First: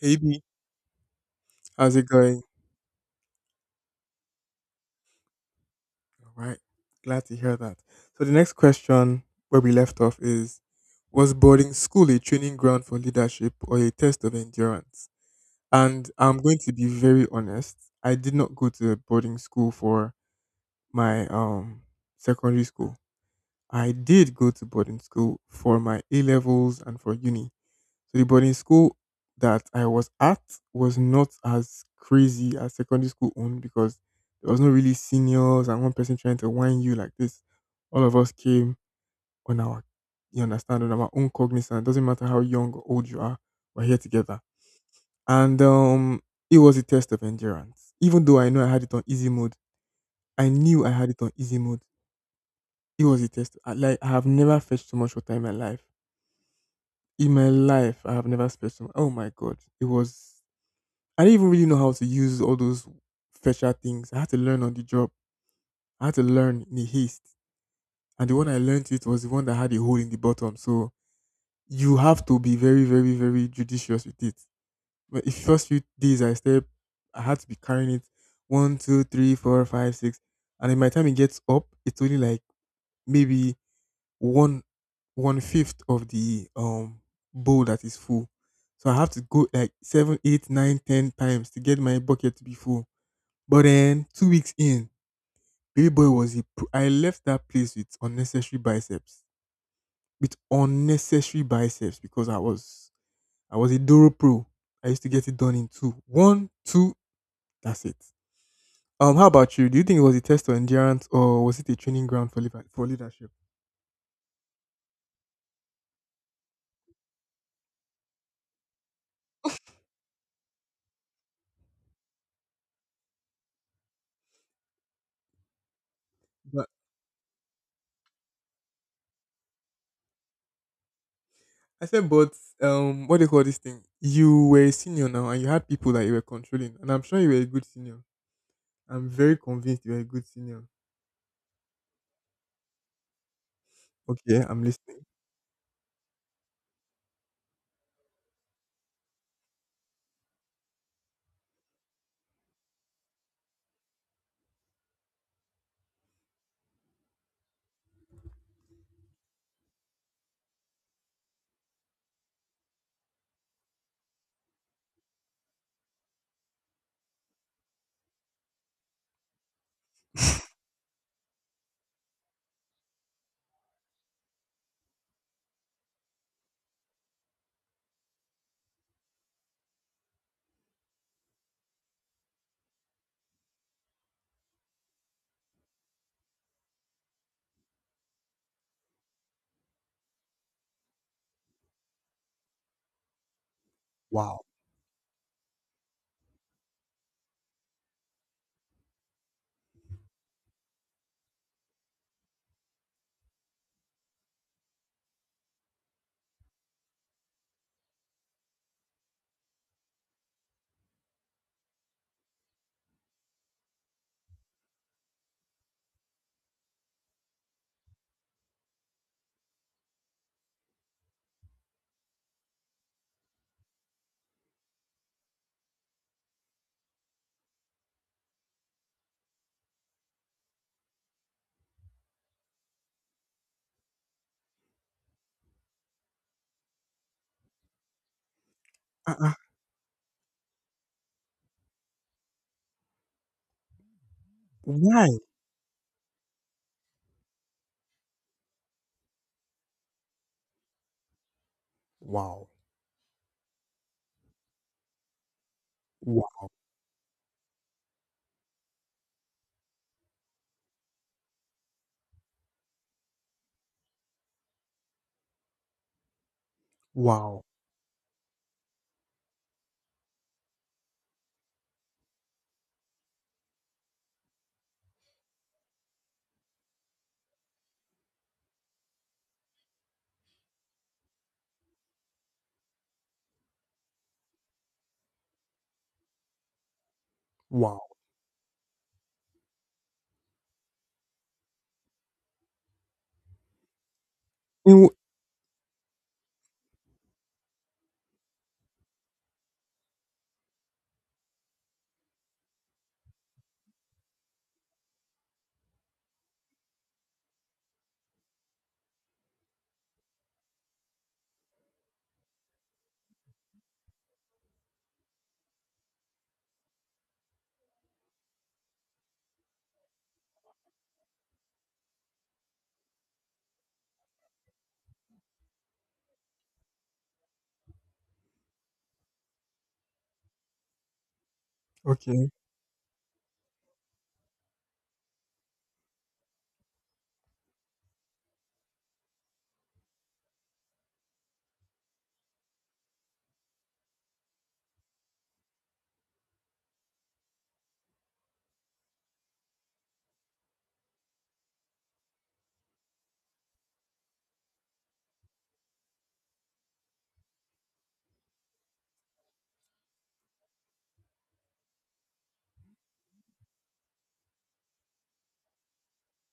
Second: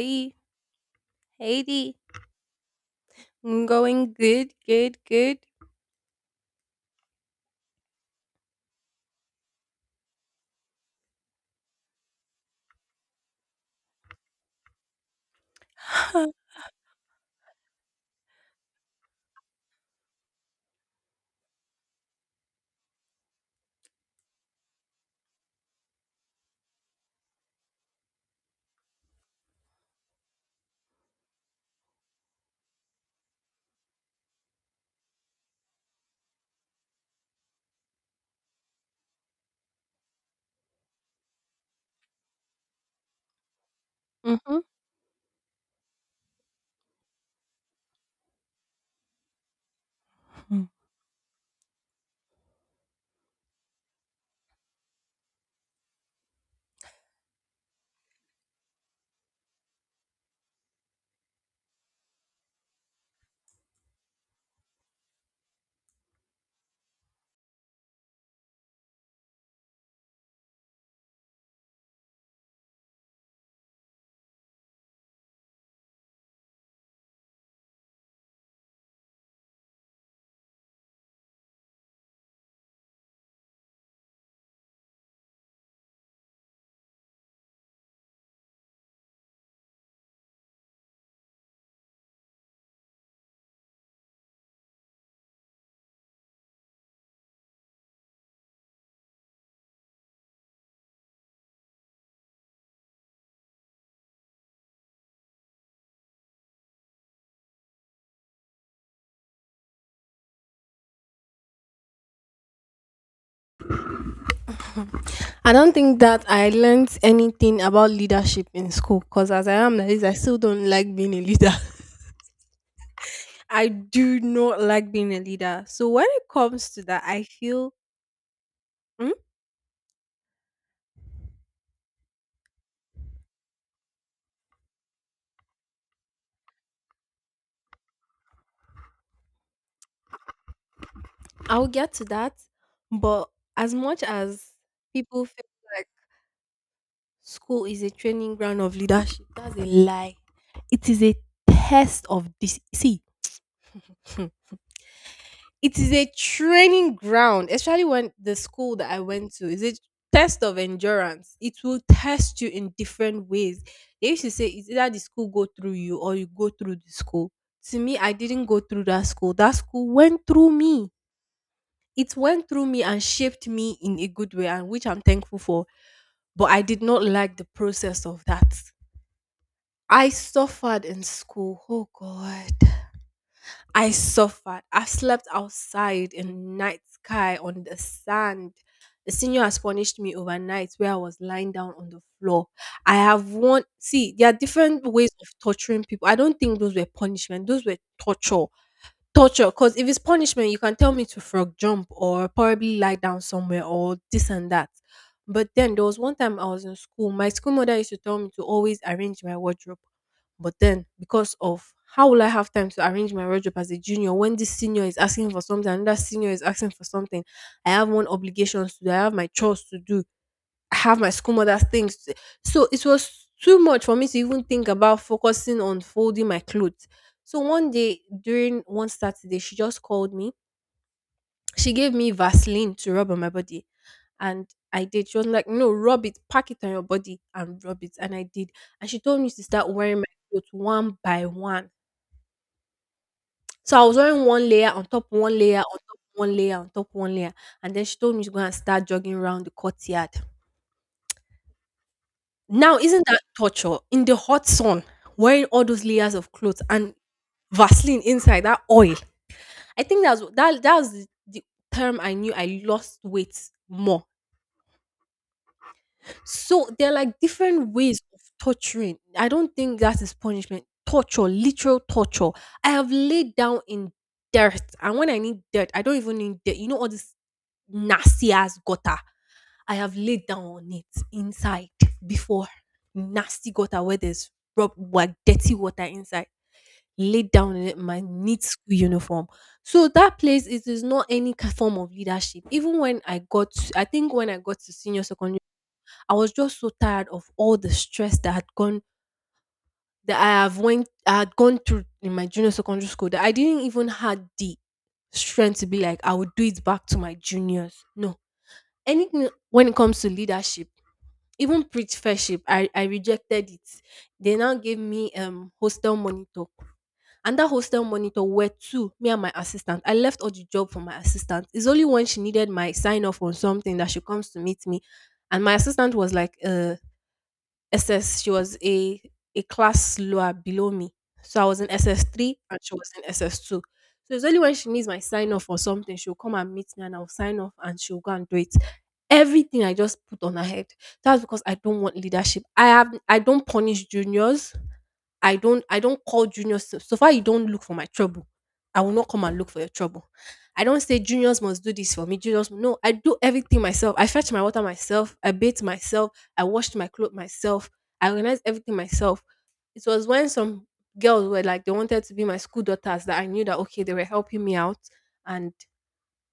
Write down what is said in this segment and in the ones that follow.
Hey B, how's Heidi. it going? I'm going good, good, good. All right, glad to hear that. So the next question where we left off is, was boarding school a training ground for leadership or a test of endurance? And I'm going to be very honest. I did not go to boarding school for my secondary school. I did go to boarding school for my A levels and for uni. So the boarding school that I was at was not as crazy as secondary school own because there was no really seniors and one person trying to whine you like this. All of us came on our you understand on our own cognizance. Doesn't matter how young or old you are, we're here together. hmm And it was a test of endurance. Even though I know I had it on easy mode, I knew I had it on easy mode. It was a test. Like I have never fetched so much water in my life. In my life, I have never fetched so much. Oh my god. It was I didn't even really know how to use all those fetcher things. I had to learn on the job. I had to learn in a haste. And the one I learned it was the one that had a hole in the bottom. So you have to be very, very, very judicious with it. But the first few days I step, I had to be carrying it one, two, three, four, five, six. And then by the time it gets up, it's only like maybe one one fifth of the bowl that is full. So I have to go like seven, eight, nine, ten times to get my bucket to be full. But then 2 weeks in, Baby Boy was a pro. I left that place with unnecessary biceps because I was a Doro pro. I used to get it done in two, one, two. That's it. How about you? Do you think it was a test of endurance or was it a training ground for for leadership? I don't think that I learned anything about leadership in school because as I am like this, I still don't like being a leader. I do not like being a leader. So when it But comes to that, I feel mm, I said, but what do you call this thing? You were a senior now, and you had people that you were controlling, and I'm sure you were a good senior. I'm very convinced you were a good senior. I'll get to that. But as much Okay, as I'm listening. people feel like school is a training ground of leadership, that's a lie. It is a test of this. See, it is a training ground, especially when the school that I went to is a test of endurance. It will test you in different ways. They used to say it's either the school go through you or you go through the school. To me, I didn't go through that school. That school went through me. It went through me and shaped me in a good way, and which I'm thankful for. But I did not like the process of that. I suffered in school. Oh God. I suffered. I've slept outside in night sky on the sand. The senior has punished me overnight where I was lying down on the floor. I have one see, there are Wow. different ways of torturing people. I don't think those were punishment, those were torture. Torture, cause if it's punishment, you can tell me to frog jump or probably lie down somewhere or this and that. But then there was one time I was in school, my school mother used to tell me to always arrange my wardrobe. But then because of how will I have time to arrange my wardrobe as a junior when this senior is asking for something, another senior is asking for something. I have one obligations to do, I have my chores to do have my school mother's things. So it was too much for me to even think about focusing on folding my clothes. So one day during one Saturday, she just called me. She gave me Vaseline to rub on my body. And I did. She was like, no, rub it, pack it on your body and rub it. And I did. And she told me Uh-uh. to start wearing my clothes one by one. So I was wearing one layer on top Why? one layer on top one layer on top one layer. And then she told me to go and start jogging around the courtyard. Wow. Now, isn't that torture in the hot sun, wearing all those layers of Wow. clothes and Vaseline inside that oil? I think that's the term I knew I lost weight more so there are like Wow. different ways of torturing. I don't think that is punishment. Torture, literal torture. I have laid down in dirt, and when I need dirt, I don't even need dirt. You know all this nasty ass gutter. I have laid down on it inside before nasty gutter where there's rub like dirty water inside. Laid down in it, Wow. my neat school uniform. So that place it is not any form of leadership. Even when I got, I think when I got to Ew. senior secondary I was just so tired of all the stress that had gone that I have went I had gone through in my junior secondary school that I didn't even had the strength to be like I would do it back to my juniors. No. Anything when it comes to leadership, even preach fellowship, I rejected it. They now gave me hostel monitor. And that hostel monitor were two, me and my assistant. I left all the job for my assistant. It's only when she needed my sign off on something that she comes to meet me. And my assistant was like, SS. She was a class lower below me. So I was in Okay, SS3 and she was in SS2. So it's only when she needs my sign off or something, she'll come and meet me and I'll sign off and she'll go and do it. Everything I just put on her head. That's because I don't want leadership. I don't punish juniors. I don't call juniors so so far you don't look for my trouble, I will not come and look for your trouble. I don't say juniors must do this for me, juniors no, I do everything myself. I fetch my water myself, I bathe myself, I washed my clothes myself, I organized everything myself. It was when some girls were like they wanted to be my school daughters that I knew that okay, they were helping me out and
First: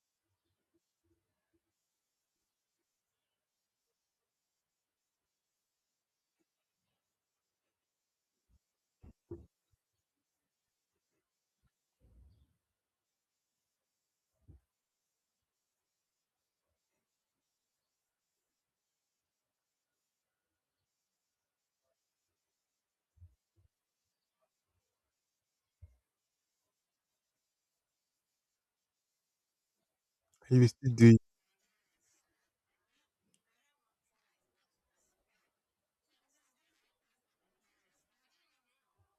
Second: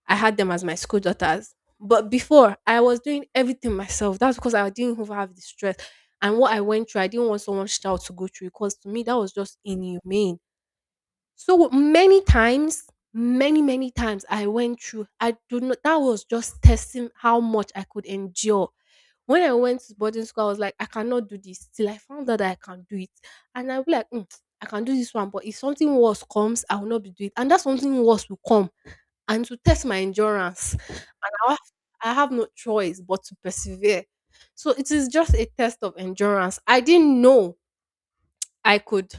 I had them as my school daughters. But before, I was doing everything myself. That's because I didn't even have the stress. And what I went through, I didn't want someone's child to go through because to me, that was just inhumane. So many times, many, many times I went through, I do not, that was just testing how much I could endure. When I went to boarding school, I was like, I cannot do this till I found out that I can do it. And I'll be like, "Mm, I can do this one, but if something worse comes, I will not be doing it. And that something worse will come. And to test my you will endurance, still do it. I have I have no choice but to persevere. So it is just a test of endurance. I didn't know I could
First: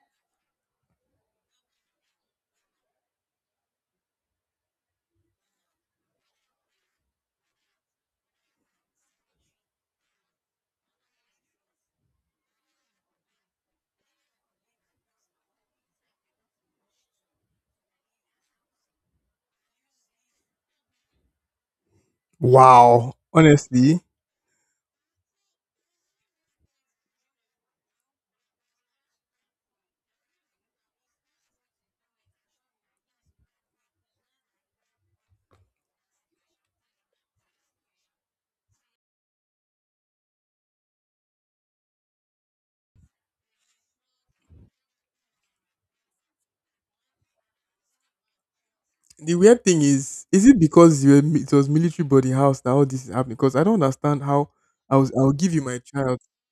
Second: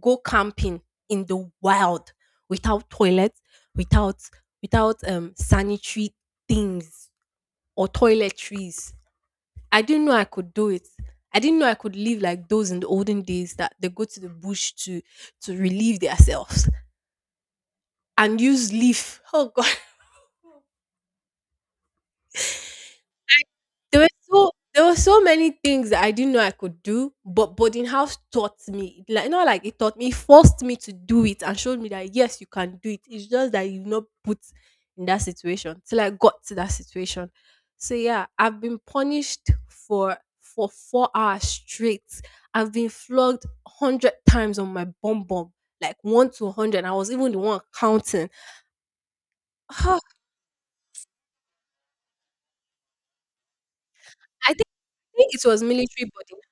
go camping in the wild without toilet, without without sanitary things or toiletries. I didn't know I could do it. I didn't know I could live like those in the olden days that they go to the bush to relieve themselves and use leaf. Oh God Wow. Honestly, there were so many things that I didn't know I could do, but boarding house taught me. It Like not like it taught me, it forced me to do it and showed me that yes, you can do it. It's just that you've not put in that situation till I got to that situation. So yeah, I've been punished for 4 hours straight. I've been flogged 100 times on my bum bum, like 1 to 100. I was even the one counting. the weird thing is it because it was military boarding house that all this is happening? Because I don't understand Ah, how I I'll think it give you was my military child. body.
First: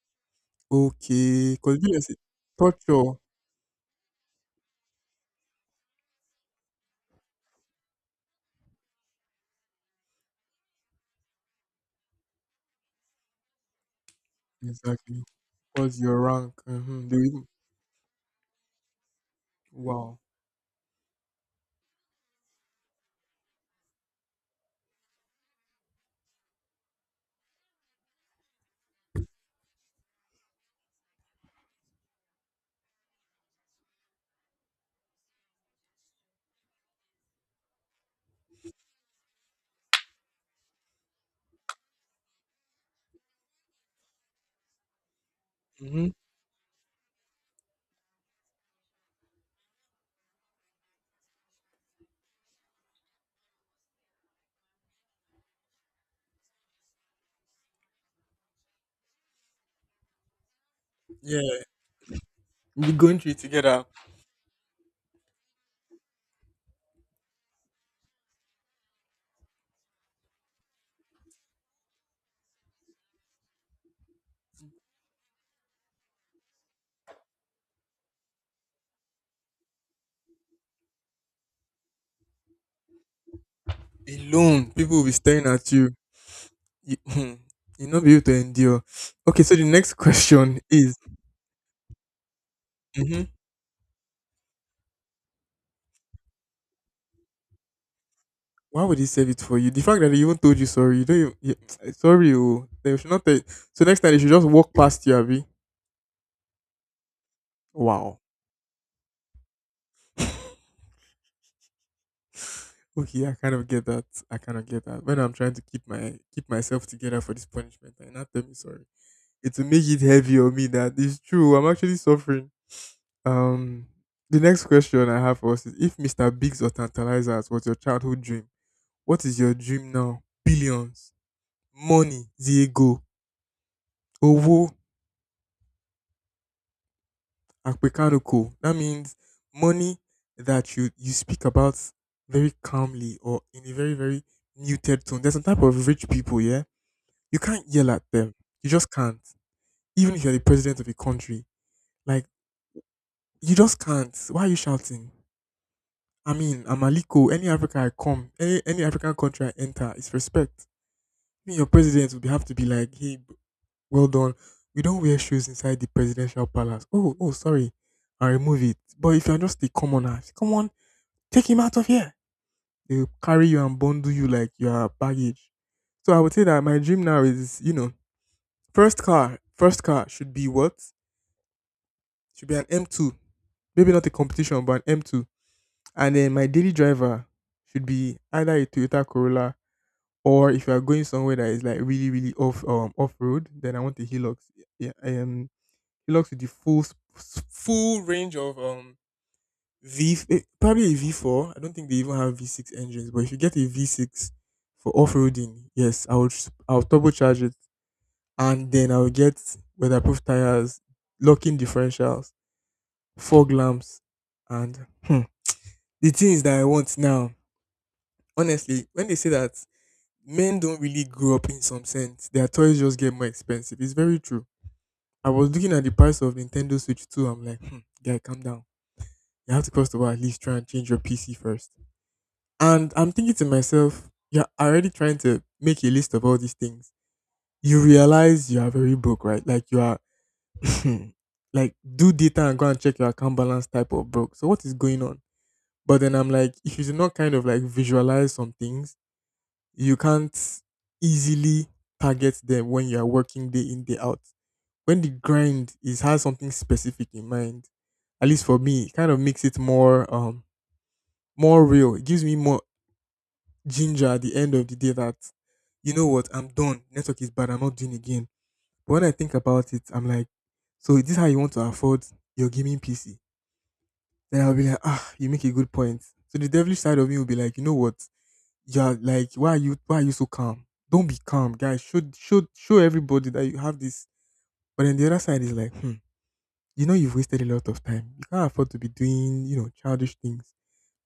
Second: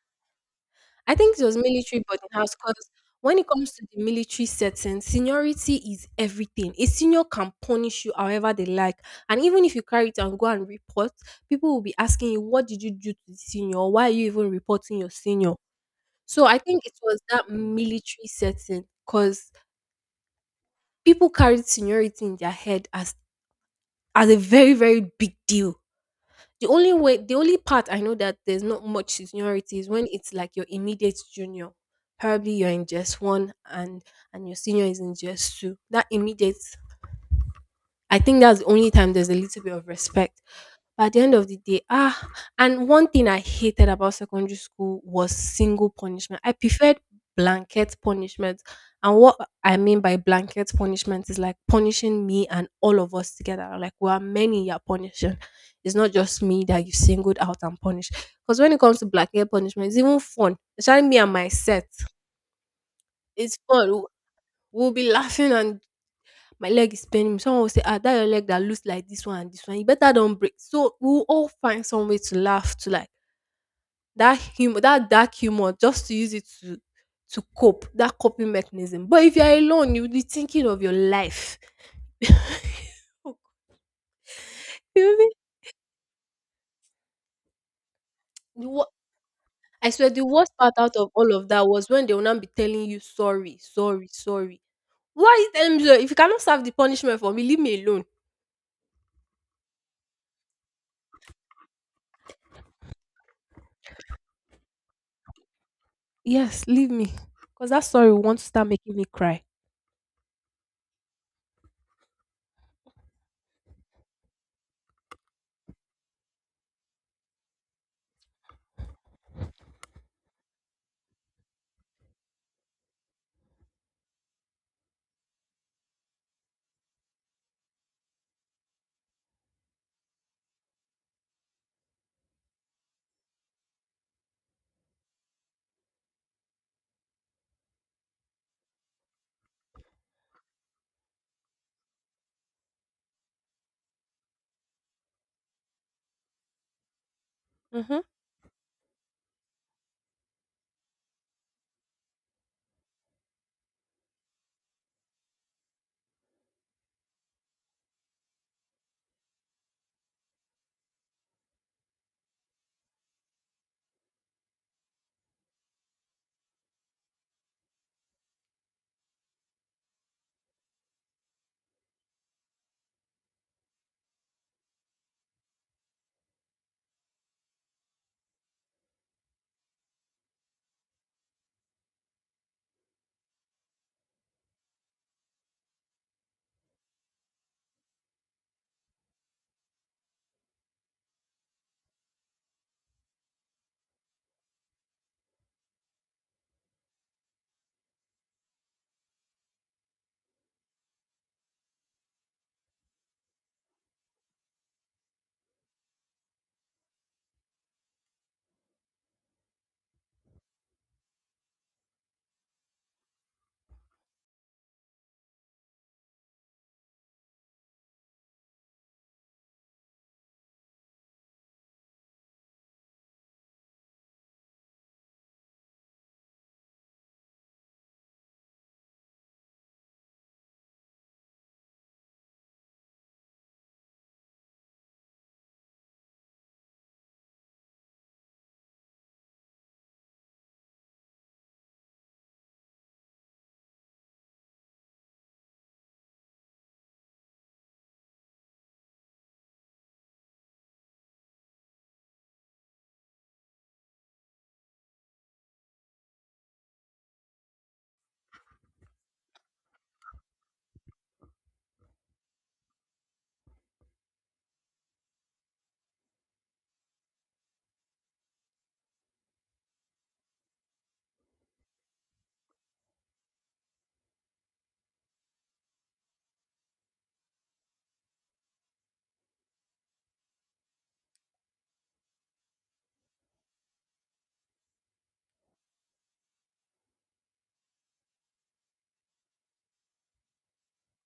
I think it Okay. was Because you military say boarding house because torture. when it comes to the military setting, seniority is everything. A senior can punish you however they like. And even if you carry it and go and report, people will be asking you, what did you do to the senior? Why are you even reporting your Exactly. senior? Because your So rank. I think it Mm-hmm. Was that military setting because Wow. people carried seniority in their head as a very, very big deal. The only way, the only part I know that there's not much seniority is when it's like your immediate junior. Probably you're in just one and your senior is in just two. That immediate I think that's the only time there's a little bit of respect. But at the end of the day, ah, and one thing I hated about secondary school was single Mm-hmm. punishment. I preferred blanket punishment. And what I mean by blanket punishment is like punishing me and all of us together. Like we are many you're punishing. It's not just me that you singled out and punished. Because when it comes to blanket punishment, it's even fun. Especially me and my Yeah. set. We'll be going through it It's together fun. We'll be laughing and my leg is paining me. Someone will say, ah, that your leg that looks like this one and this one. You better don't break. So we'll all find some way to laugh to like that humor, that dark humor, just to use it to cope, that coping mechanism. But if you're alone, you'll be thinking of your life. alone. People will be You be- staring at you. You, you'll not be able to the endure. wo- Okay. So the I next swear the worst question part out is. of all of that was when they will not be telling you Mhm. sorry, sorry, sorry. Why are you telling me sorry? If you cannot serve the punishment for me, leave me alone. Why would he save it for you? The fact that he even told you sorry, you don't even, you, sorry, oh, they should not tell you. So next time they should just walk past you, Abby. Yes, leave me. Because that sorry Wow. will want to start making me cry. Okay, I kind of get that. I kind of get that. When I'm trying to keep myself together for this punishment, and not tell me sorry. It will make it heavy on me that it's true. I'm actually suffering. Um, the next question I have for us is: If Mr. Biggs or Tantalizers was your childhood dream, what is your dream now? Billions, money, Diego, Owo, Akpekadoko. That means money that you speak about very calmly or in a very very muted tone. There's some type of rich people, yeah. You can't yell Mhm. at them. You just can't. Even if you're the president of a country, like you just can't. Why are you shouting? I mean, I'm Aliko. Any Africa I come, any African country I enter, it's respect. I mean, your president would have to be like, hey, well done. We don't wear shoes inside the presidential palace. Oh, sorry. I remove it. But if you're just a commoner, come on. Take him out of here. They will carry you and bundle you like you are baggage. So I would say that my dream now is, first car should be what? Should be an M2. Maybe not a competition, but an M2. And then my daily driver should be either a Toyota Corolla or if you are going somewhere that is like really, really off road, then I want the Hilux. Yeah, Hilux with the full full range of probably a V4. I don't think they even have V6 engines, but if you get a V6 for off-roading, yes, I'll turbocharge it and then I'll get weatherproof tires, locking differentials, fog lamps, and the things that I want now. Honestly, when they say that men don't really grow up in some sense, their toys just get more expensive. It's very true. I was looking at the price of Nintendo Switch 2. I'm like, guy, calm down. You have to cross the wire at least try and change your PC first. And I'm thinking to myself, you're already trying to make a list of all these things. You realize you are very broke, right? Like you are like do data and go and check your account balance type of broke. So what is going on? But then I'm like, if you do not kind of like visualize some things, you can't easily target them when you are working day in, day out. When the grind is has something specific in mind, at least for me, it kind of makes it more real. It gives me more ginger at the end of the day that you know what, I'm done. Network is bad. I'm not doing again. But when I think about it, I'm like, so is this how you want to afford your gaming PC? Then I'll be like, ah, you make a good point. So the devilish side of me will be like, you know what? You're like, why are you so calm? Don't be calm, guys. Show everybody that you have this. But then the other side is like, you know you've wasted a lot of time. You can't afford to be doing, childish things.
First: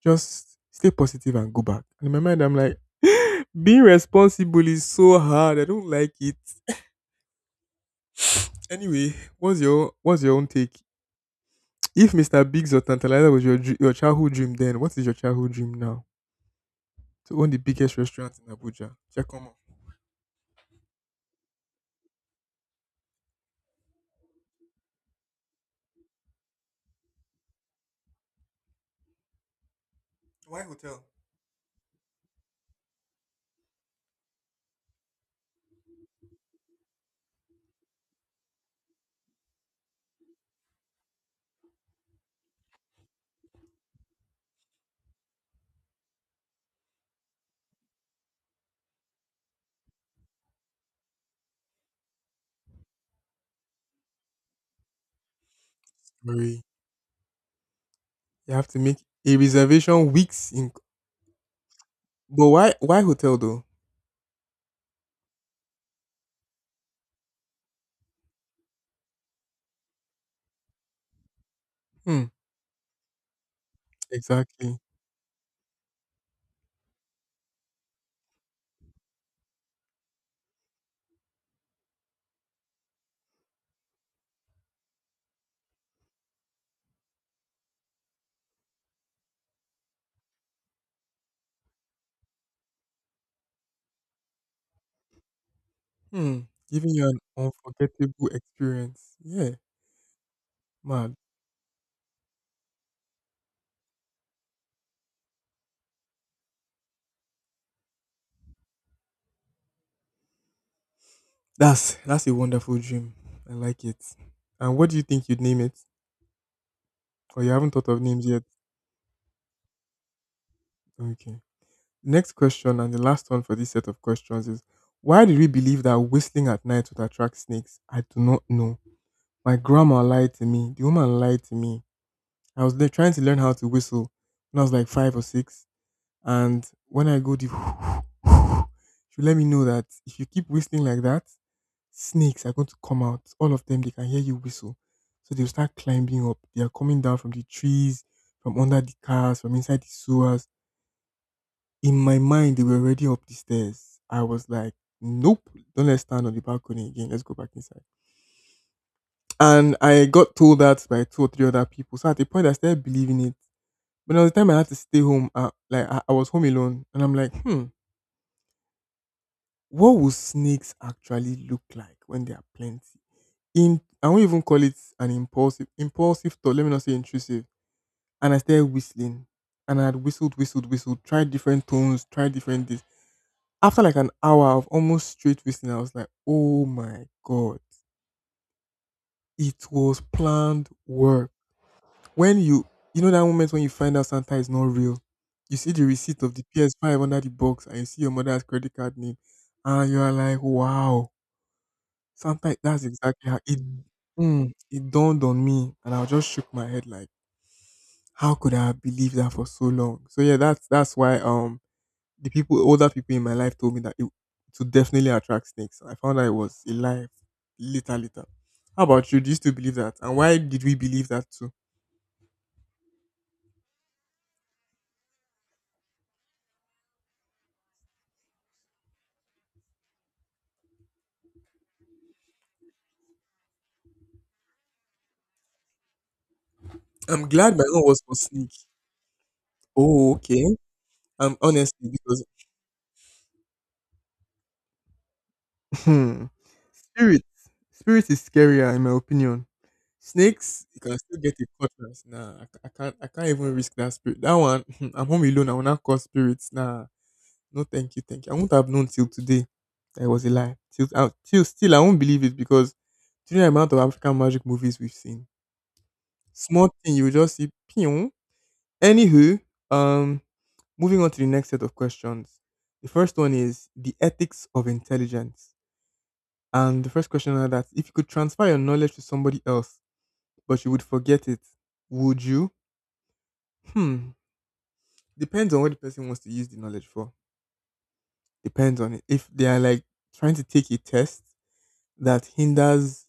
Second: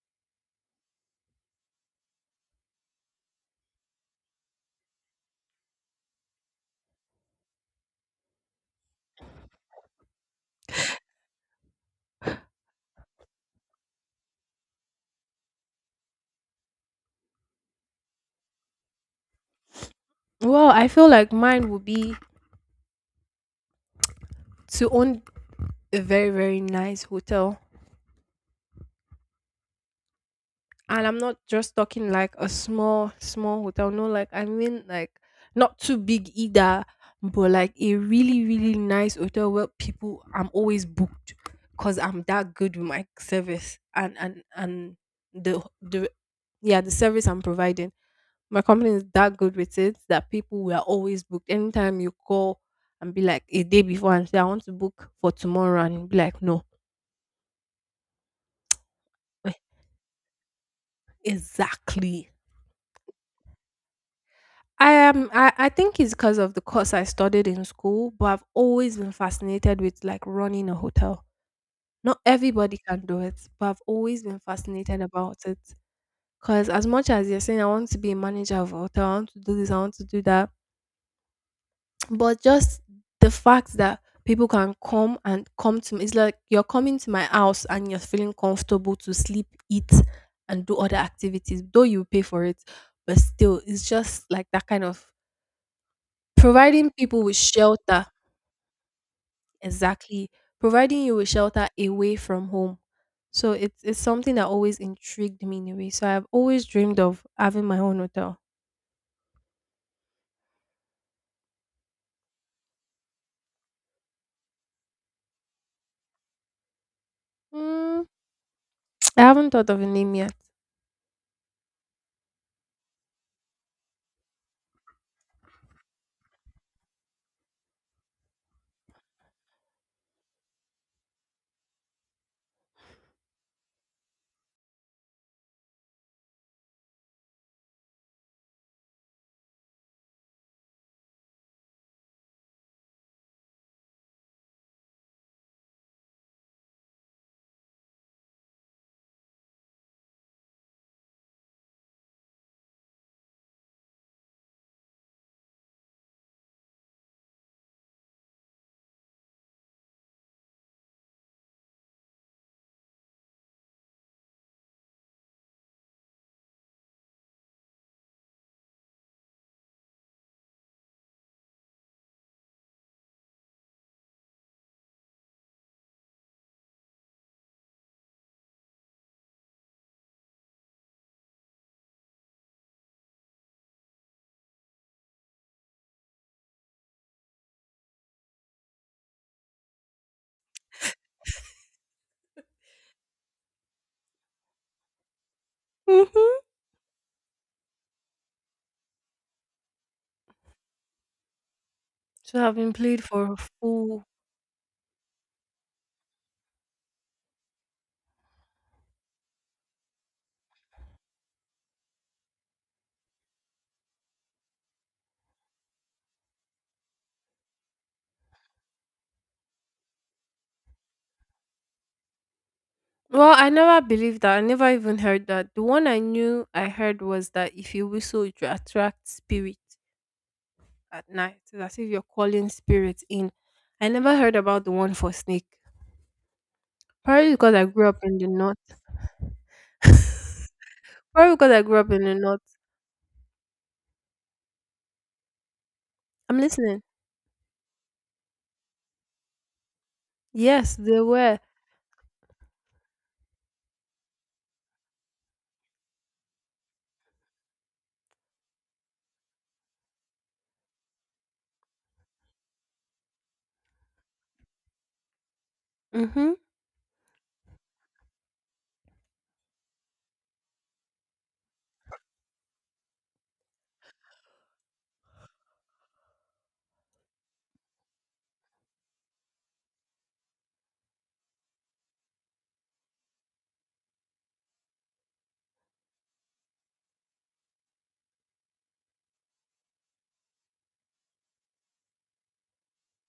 Just stay positive and go back. And in my mind, I'm like, being responsible is so hard. I don't like it. Anyway, what's your own take? If Mr. Biggs or Tantalizer was your childhood dream, then what is your childhood dream now? To own the biggest restaurant in Abuja. Check on. Well, I feel like mine would be to own a very, very nice hotel Why hotel? and I'm not just talking like a small, small hotel. No, like I mean like not too big either, but like a really, really nice hotel where people I'm always booked because I'm that good with my service and the yeah the service I'm providing. My company is that good with it that people were always booked. Anytime you call and be like a day before and say I want to book for tomorrow and be like Sorry. no, You have to make a reservation weeks in. exactly But why hotel though? I am. I think it's because of the course I studied in school, but I've always been fascinated with like running a hotel. Not Hmm. everybody can do it, but I've always been Exactly. fascinated about it. Because as much as you're saying, I want to be a manager of a hotel, I want to do this, I want to do that, but just the fact that people can come and come to me, it's like you're coming to my house and you're feeling comfortable to sleep, eat, and do other activities, though you pay for it, but still, it's just like that kind of Hmm. Giving providing you an people with shelter, unforgettable experience. Yeah. exactly. Providing Mad. you with shelter away from home. So it's something that always intrigued me in a way. So I've always dreamed of having my own hotel. That's a wonderful dream. I like it. And what do you think you'd name it? Or you haven't thought of Mm, names yet? I haven't thought of a name yet. Okay. Next question and the last one for this set of questions is why did we believe that whistling at night would attract snakes? I do not know. My grandma lied to me. The woman lied to me. I was trying to learn how to whistle when I was like five or six. And when I go deep, she'll let me know that if you keep whistling like that, snakes are going to come out. All of them, they can hear you whistle. So they'll start climbing up. They are coming down from the trees, from under the cars, from inside the sewers. In my mind, they were already up the stairs. I was like, nope, don't let's stand on the balcony again. Let's go back inside. And I got told that by two or three other people. So at the point, I started believing it. But there the time I had to stay home. Like I was home alone, and I'm like, hmm. What would snakes actually look like when they are plenty? In I won't even call it an impulsive thought, let me not say intrusive. And I started whistling. And I had whistled, whistled, whistled, tried different tones, tried different this. After like an hour of almost straight whistling, I was like, oh my god. It was planned work. When you know that moment when you find out Santa is not real, you see the receipt of Hmm the PS5 under the box and you see your mother's credit card name and you are like, wow. So I've Sometimes been that's played for exactly a fool. It dawned on me and I just shook my head like, how could I have believed that for so long? So yeah, that's why the people older people in my life told me that it to definitely attract snakes. I found out it was a lie later later. How about you? Do you still believe that? And why did we believe that too? Well, I never believed that. I never even heard that. The one I knew I heard was that if you whistle, you attract spirit at night. It's as if you're calling spirits in. I never heard about the one for snake. I'm Probably because glad my I own grew was up for in the snake. north. Oh, okay. Probably because I grew Honestly up in the because north. hmm, I'm listening. spirit spirit is scarier in my opinion. Snakes, Yes, you can they still get were. a cutlass. Nah, I can't. I can't even risk that spirit. That one, I'm home alone. I will not cause spirits. Nah, no, thank you, thank you. I won't have known till today that it was a lie. Till still, I won't believe it because do you know the amount of African magic movies we've seen? Mm-hmm. Small thing, you will just see pion. Anywho, um, moving on to the next set of questions. The first one is the ethics of intelligence, and the first question are that if you could transfer your knowledge to somebody else, but you would forget it, would you? Hmm. Depends on what the person wants to use the knowledge for. Depends on it. If they are like trying to take a test that hinders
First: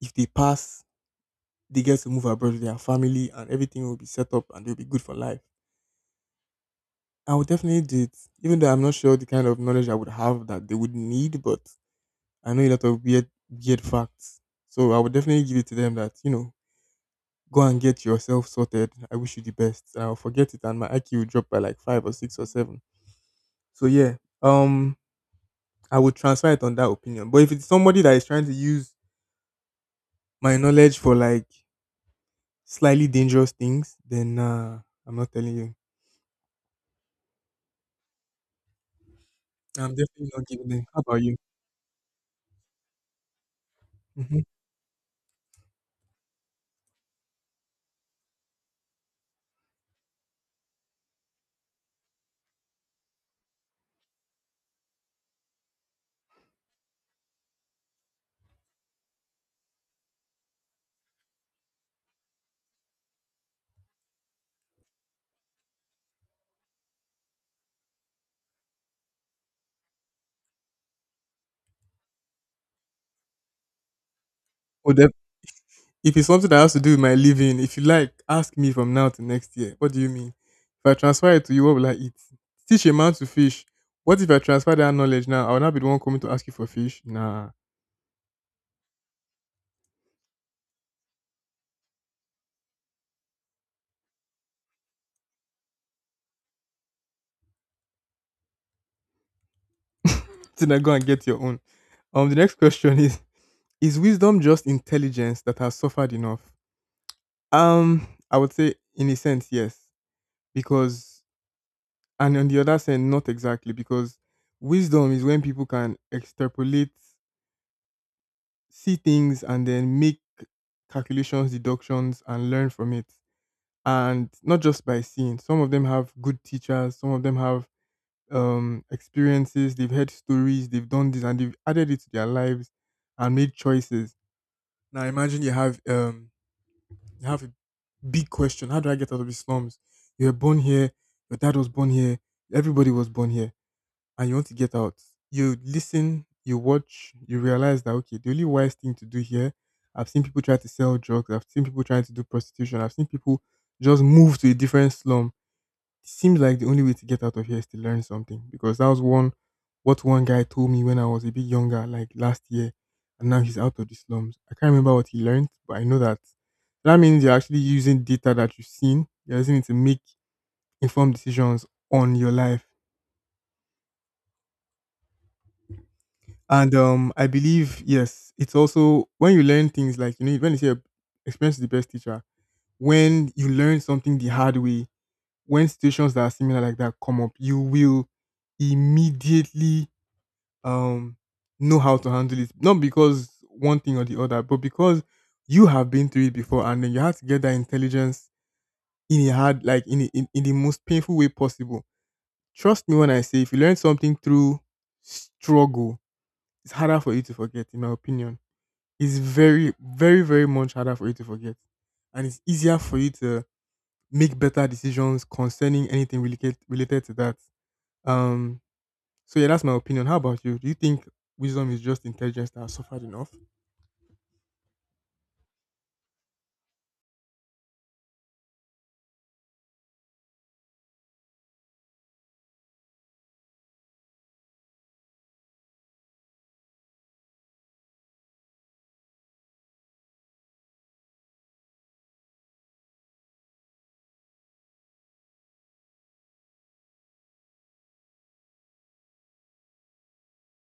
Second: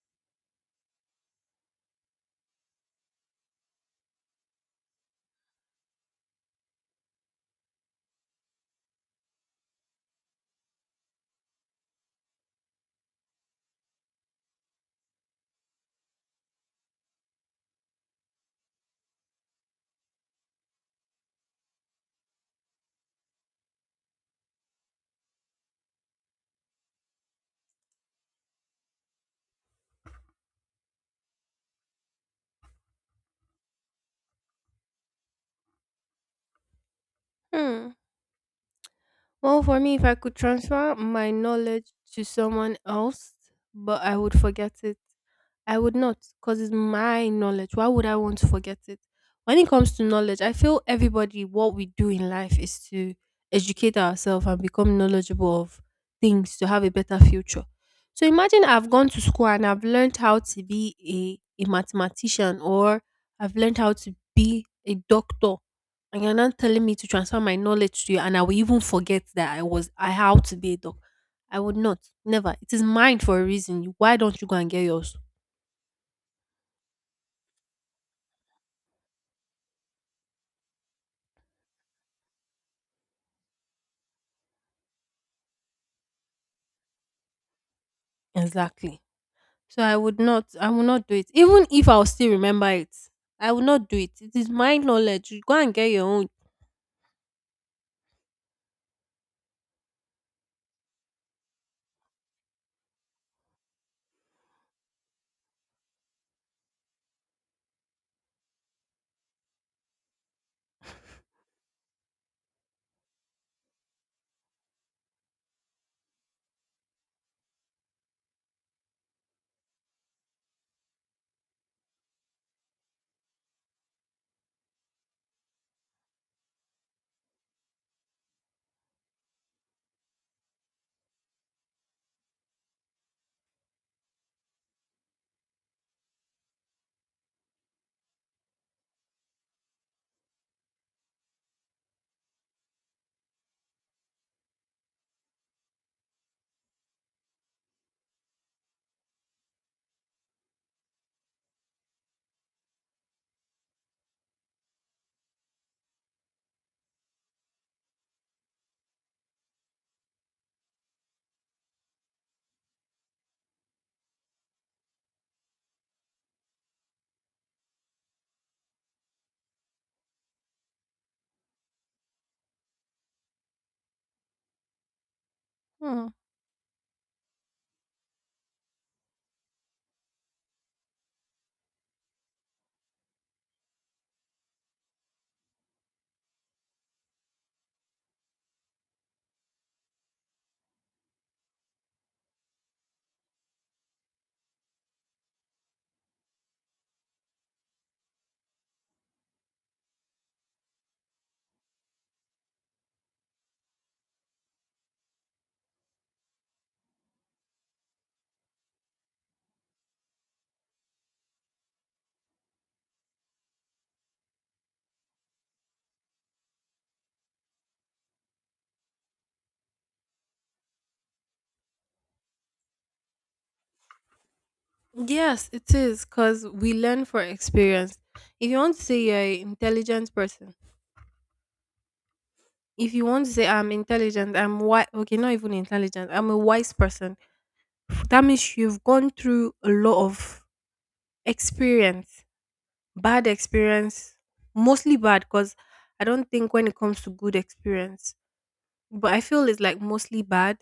if they pass, they get to move abroad with their family and everything will be set up and they'll be good for life. I would definitely do it, even though I'm not sure the kind of knowledge I would have that they would need, but I know a lot of weird, weird facts. So I would definitely give it to them that, you know, go and get yourself sorted. I wish you the best. And I'll forget it and my IQ will drop by like five or six or seven. So yeah. Um I would transfer it on that opinion. But if it's somebody that is trying to use my knowledge for like slightly dangerous things, then I'm not telling you. Hmm. Well, for I'm me, if I definitely could not giving them. transfer How about my you? knowledge to someone else, but I would Hmm. forget it, I would not, because it's my knowledge. Why would I want to forget it? When it comes to knowledge, I feel everybody, what we do in life is to educate ourselves and become knowledgeable of things to have a better future. So imagine I've gone to school and I've learned how to be a mathematician or I've learned how to be a doctor. And you're not telling me to transfer my knowledge to you, and I will even forget that I was I how to be a doctor. I would not. Never. It is mine for a reason. Why don't you go and get Or def- yours? if it's something that has to do with my living, if you like, ask me from now to next year. What do you mean? If I transfer it to you, what will I eat? Teach a man to fish. What if I transfer that knowledge now? I will not be the one coming to ask you for fish. Nah. Exactly. So I will not do it. Even if I'll still remember it, I will not do it. It is my knowledge. You go and get your own. Then I go and get your own. The next question is wisdom just intelligence that has suffered enough? I would say in a sense, yes, because and on the other side, not exactly, because wisdom is when people can extrapolate, see things, and then make calculations, deductions, and learn from it. And not just by seeing. Some of them have good teachers. Some of them have experiences. They've heard stories. They've done this, and they've added it to their lives and made choices. Now imagine you have you have a big question. How do I get out of the slums? You were born here, your dad was born here, everybody was born here, and you want to get out. You listen, you watch, you realize that okay, the only wise thing to do here. I've seen people try to sell drugs, I've seen people trying to do prostitution, I've seen people just move to a different slum seems like the only way to get out of here is to learn something because that was one what one guy told me when I was a bit younger, like last year, and now he's out of the slums. I can't remember what he learned, but I know that that means you're actually using data that you've seen. You're using it to make informed decisions on your life. Hmm. And I believe yes, it's also when you learn things like you know when you say experience is the best teacher. When you learn something the hard way, when situations that are similar like that come up, you will immediately um know how to handle it. Not because one thing or the other, but because you have been through it before and then you have to get that intelligence in a hard like in, a, in in the most painful way possible. Trust me when I say if you learn something through struggle, it's harder for you to forget, in my opinion. It's very, very, very much harder for you to forget. And it's easier for you to make better decisions concerning anything related to that. Um so yeah, that's my opinion. How about you? Do you think wisdom is just intelligence that has suffered enough? Yes, it is because we learn from experience. If you want to say you're an intelligent person, if you want to say I'm intelligent, I'm wise. Okay, not even intelligent. I'm a wise person. That means you've gone through a lot of experience, bad experience, mostly bad. Because I don't think when it comes to good experience, but I feel it's like mostly bad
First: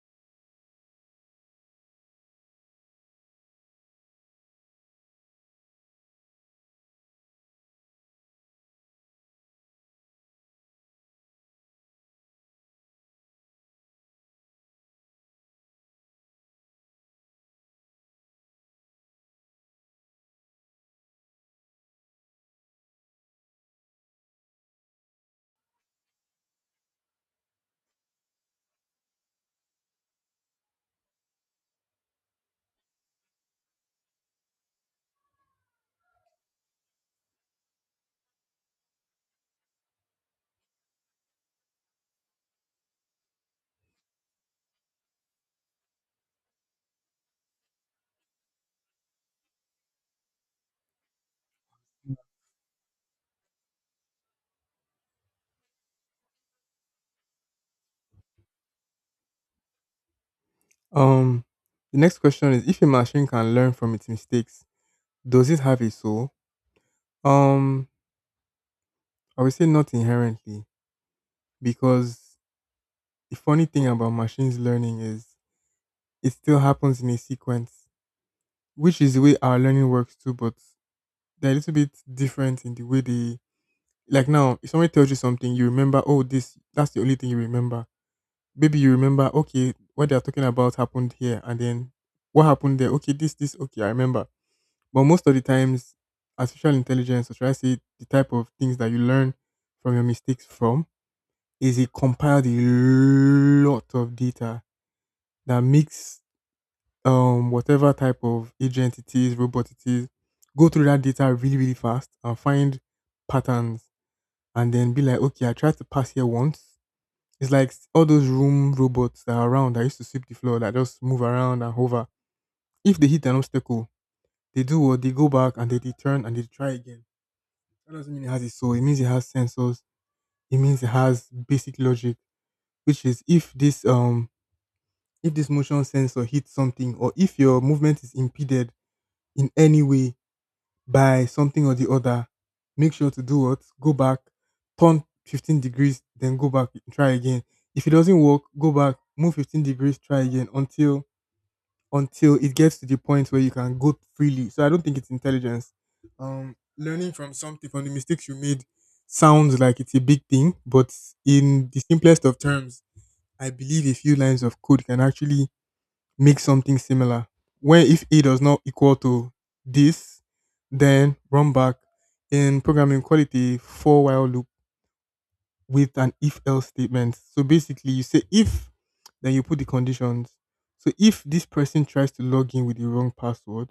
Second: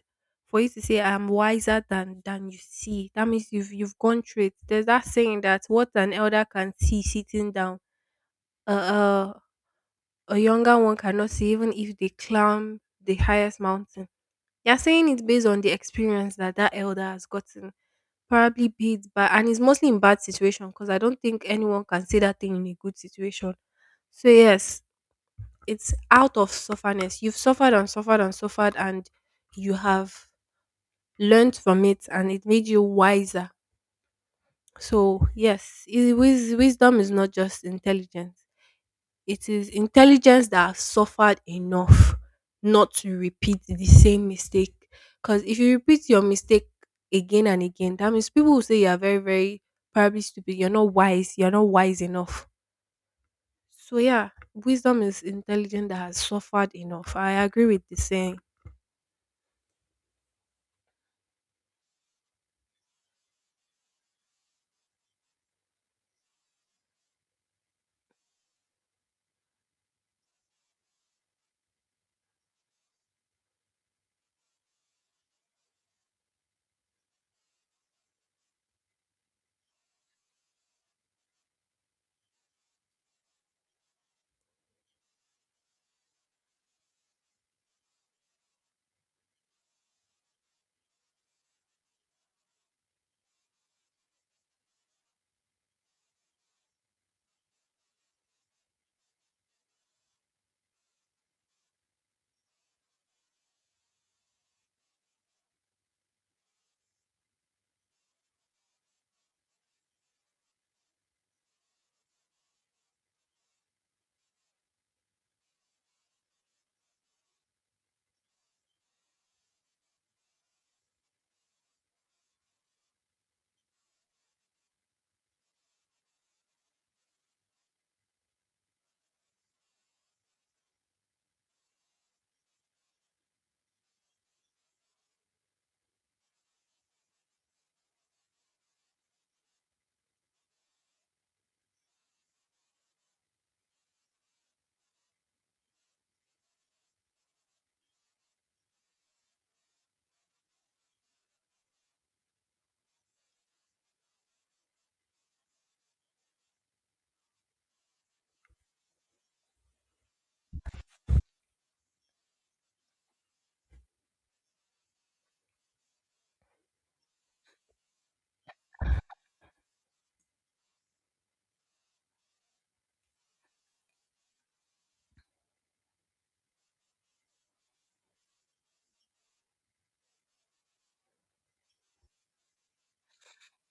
for you to say I'm wiser than you see. That means you've gone through it. There's that saying that what an elder can see sitting down, uh, uh a younger one cannot see even if they climb the highest mountain. You're saying it based on the experience that that elder has gotten, probably beat by, and it's mostly in bad situation because I don't think anyone can say that thing in a good situation. So yes, it's out of sufferness. You've suffered and suffered and suffered, and you have learned from it and it made you wiser. So, yes, wisdom is not just intelligence, it is intelligence that has suffered enough not to repeat the same mistake. Because if you repeat your mistake again and again, that means people will say you are very, very probably stupid, you're not wise enough. So, yeah, wisdom is intelligence that has suffered enough. I agree with the saying. Um, the next question is: If a machine can learn from its mistakes, does it have a soul? Um, I would say not inherently, because the funny thing about machines learning is it still happens in a sequence, which is the way our learning works too. But they're a little bit different in the way they like. Now, if somebody tells you something, you remember, oh, this that's the only thing you remember. Maybe you remember, okay, what they're talking about happened here, and then what happened there. Okay, this, okay, I remember. But most of the times, artificial intelligence, or should I say, the type of things that you learn from your mistakes from, is it compiled a lot of data that makes whatever type of agent it is, robot it is, go through that data really, really fast and find patterns, and then be like, okay, I tried to pass here once. It's like all those room robots that are around that used to sweep the floor that just move around and hover. If they hit an obstacle, they do what they go back and they return and they try again. That doesn't mean it has a soul. It means it has sensors. It means it has basic logic, which is if this motion sensor hits something or if your movement is impeded in any way by something or the other, make sure to do what? Go back, turn 15 degrees, then go back, try again. If it doesn't work, go back, move 15 degrees, try again until it gets to the point where you can go freely. So I don't think it's intelligence. Learning from something from the mistakes you made sounds like it's a big thing, but in the simplest of terms, I believe a few lines of code can actually make something similar. Where if A does not equal to this, then run back in programming call it a for while loop with an if else statement. So basically, you say if, then you put the conditions. So if this person tries to log in with the wrong password,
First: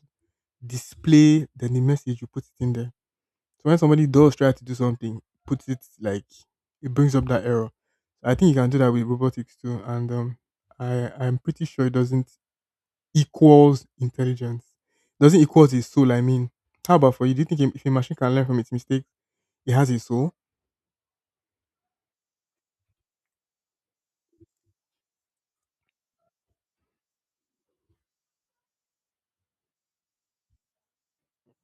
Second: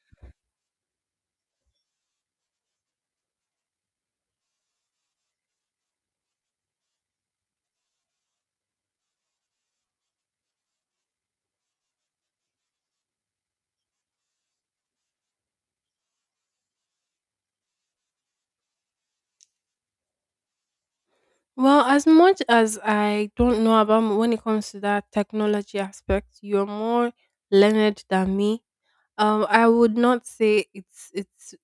display then the message you put it in there. So when somebody does try to do something, put it like it brings up that error. I think you can do that with robotics too, and I I'm pretty sure it doesn't equals intelligence. Doesn't equals his soul. I mean, how about for you? Do you think a- if a machine can learn from its mistakes, it has a soul? Well, as much as I don't know about when it comes to that technology aspect, you're more learned than me. I would not say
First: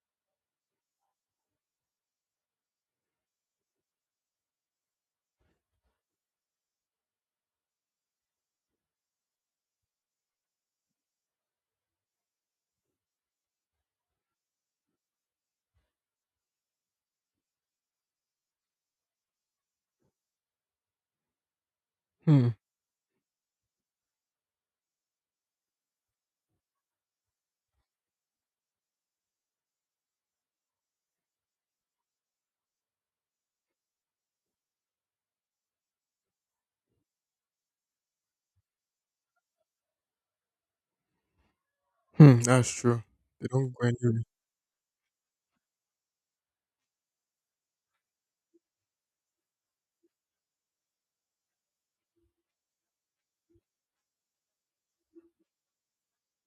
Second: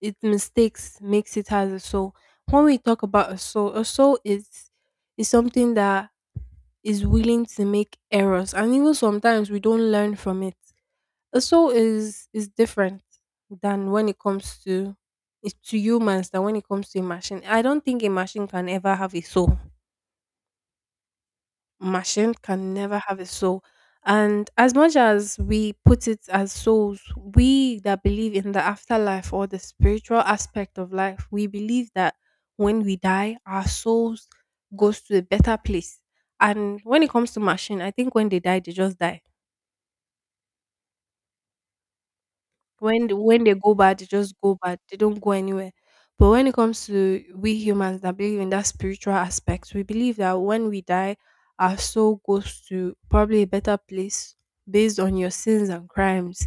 it mistakes makes it has a soul. When we talk about a soul is something that is willing to make errors, and even sometimes we don't learn from it. A soul is different than when it comes to it's to humans than when it comes to a machine. I don't think a machine can ever have a soul, machine Hmm. can never have a soul. And as much as we put it as souls, we that believe in the afterlife or the spiritual aspect of life, we believe that when we die, our souls goes to a better place. And when it comes to machine, I think when they die, they just die. Hmm. That's true. When they when They they don't go go bad, they anywhere. just go bad. They don't go anywhere. But when it comes to we humans that believe in that spiritual aspect, we believe that when we die, our soul goes to probably a better place based on your sins and crimes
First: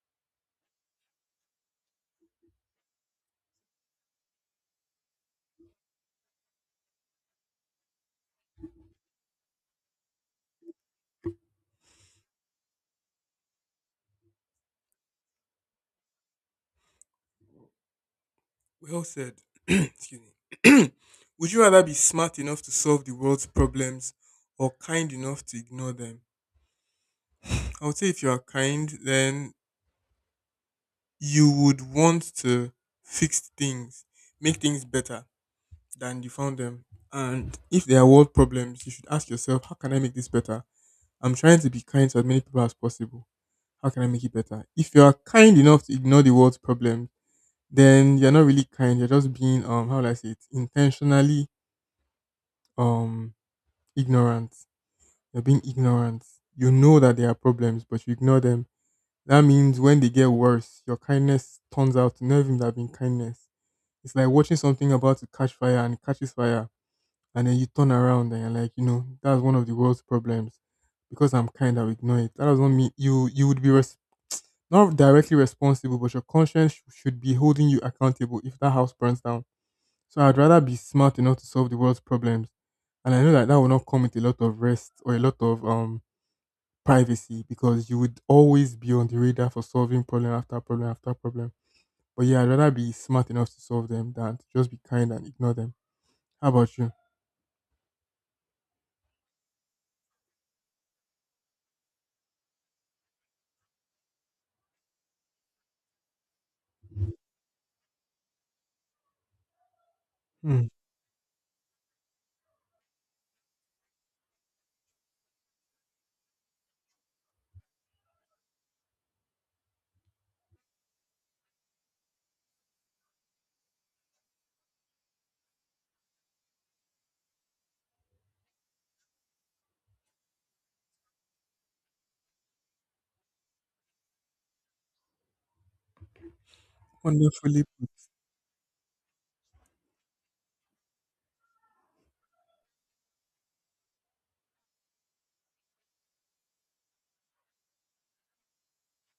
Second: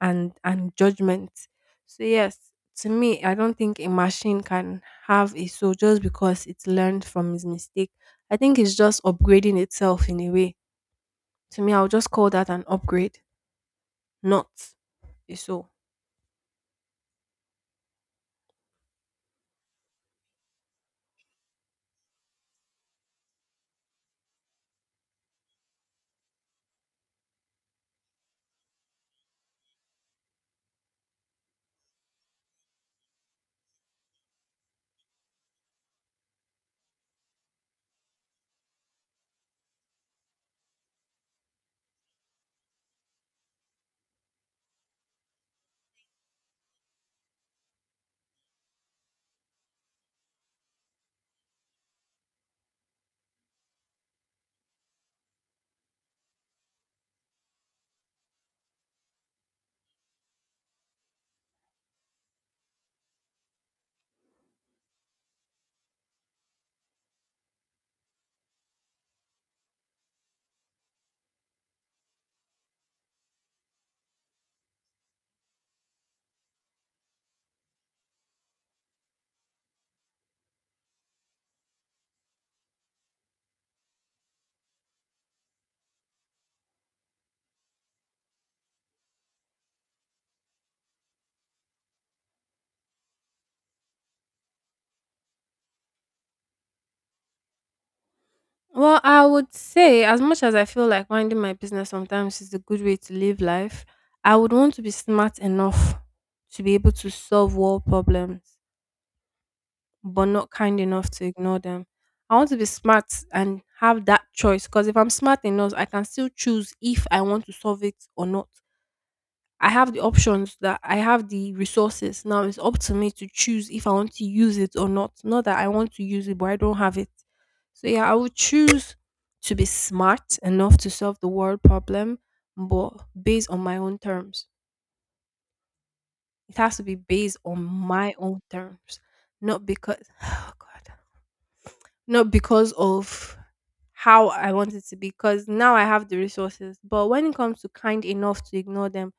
and judgment. So yes, to me, I don't think a machine can have a soul just because it's learned from its mistake. I think it's just upgrading itself in a way. To me, I'll just call that an upgrade, not a soul. Well said. Excuse me. Would you rather be smart enough to solve the world's problems or kind enough to ignore them? I would say if you are kind, then you would want to fix things, make things better than you found them. And if there are world problems, you should ask yourself, how can I make this better? I'm trying to be kind to as many people as possible. How can I make it better? If you are kind enough to ignore the world's problems, then you're not really kind. You're just being how do I say it intentionally um ignorance. You're being ignorant. You know that there are problems, but you ignore them. That means when they get worse, your kindness turns out to not even have been kindness. It's like watching something about to catch fire and it catches fire, and then you turn around and you're like, you know, that's one of the world's problems. Because I'm kind, I'll ignore it. That doesn't mean you would be res- not directly responsible, but your conscience sh- should be holding you accountable if that house burns down. So I'd rather be smart enough to solve the world's problems and I know that that will not come with a lot of rest or a lot of privacy because you would always be on the radar for solving problem after problem after problem. But yeah, I'd rather be smart enough to solve them than to just be kind and ignore them. How about you? Well, I would say as much as I feel like minding my business sometimes is a good way to live life, I would want to be smart enough to be able to solve world problems, but not Hmm. kind enough to ignore them. I want to be smart and have that choice because if I'm smart enough, I can still choose if I want to solve it or not. I have the options that I have the resources. Now it's up to me to choose if I want to use it or not. Not that I want to use it, but I don't have it. So yeah, I would choose to be smart enough to solve the world problem, but based on my own terms. It has to be based Wonderfully on put. my own terms, not because oh god, not because of how I want it to be. Because now I have the resources, but when it comes to kind enough to ignore them,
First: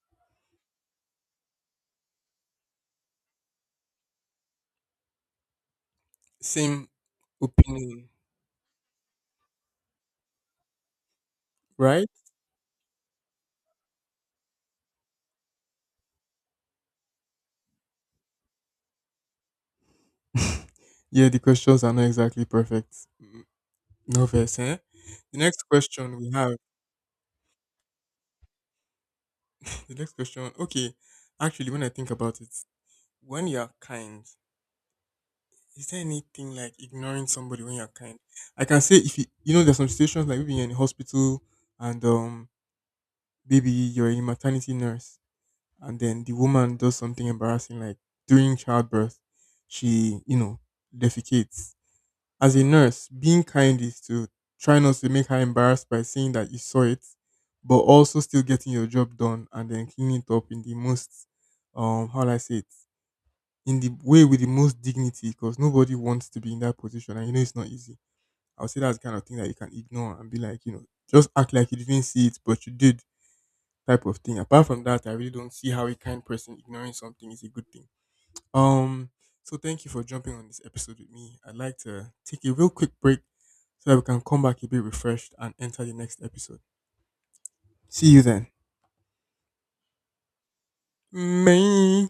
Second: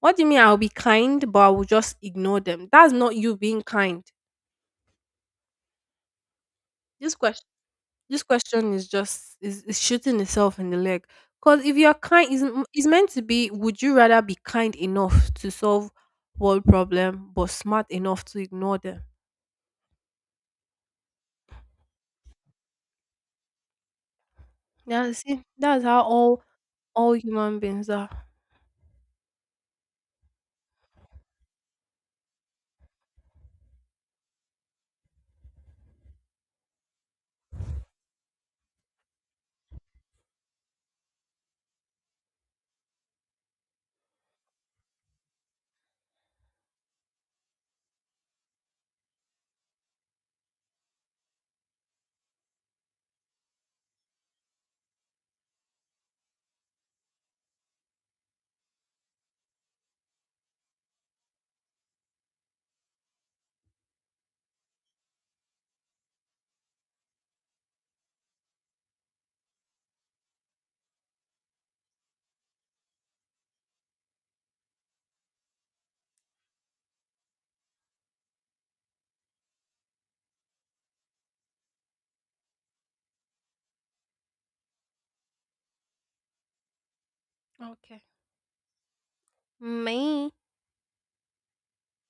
what do you mean I'll be kind, but I will just ignore them? That's not you being kind. Same This question, opinion, this question is just is shooting itself in the leg. Because if you're right? kind, is meant to be. Would you rather be kind enough to solve world problem, but smart enough to ignore them? Yeah, the questions are not exactly perfect. Mm, no verse, eh? Yeah, you The see, next that's how question we have, all human beings are. the next question, okay. Actually, when I think about it, when you're kind is there anything like ignoring somebody when you're kind? I can say if you, you know there's some situations like maybe you're in a hospital and maybe you're a maternity nurse and then the woman does something embarrassing like during childbirth, she you know defecates. As a nurse, being kind is to try not to make her embarrassed by saying that you saw it, but also still getting your job done and then cleaning it up in the most how will I say it in the way with the most dignity because nobody wants to be in that position and you know it's not easy. I would say that's the kind of thing that you can ignore and be like, you know, just act like you didn't see it, but you did type of thing. Apart from that, I really don't see how a kind person ignoring something is a good thing. Um, so thank you for jumping on this episode with me. I'd like to take a real quick break so that we can come back a bit refreshed and enter the next episode. Okay, See you then. me. May.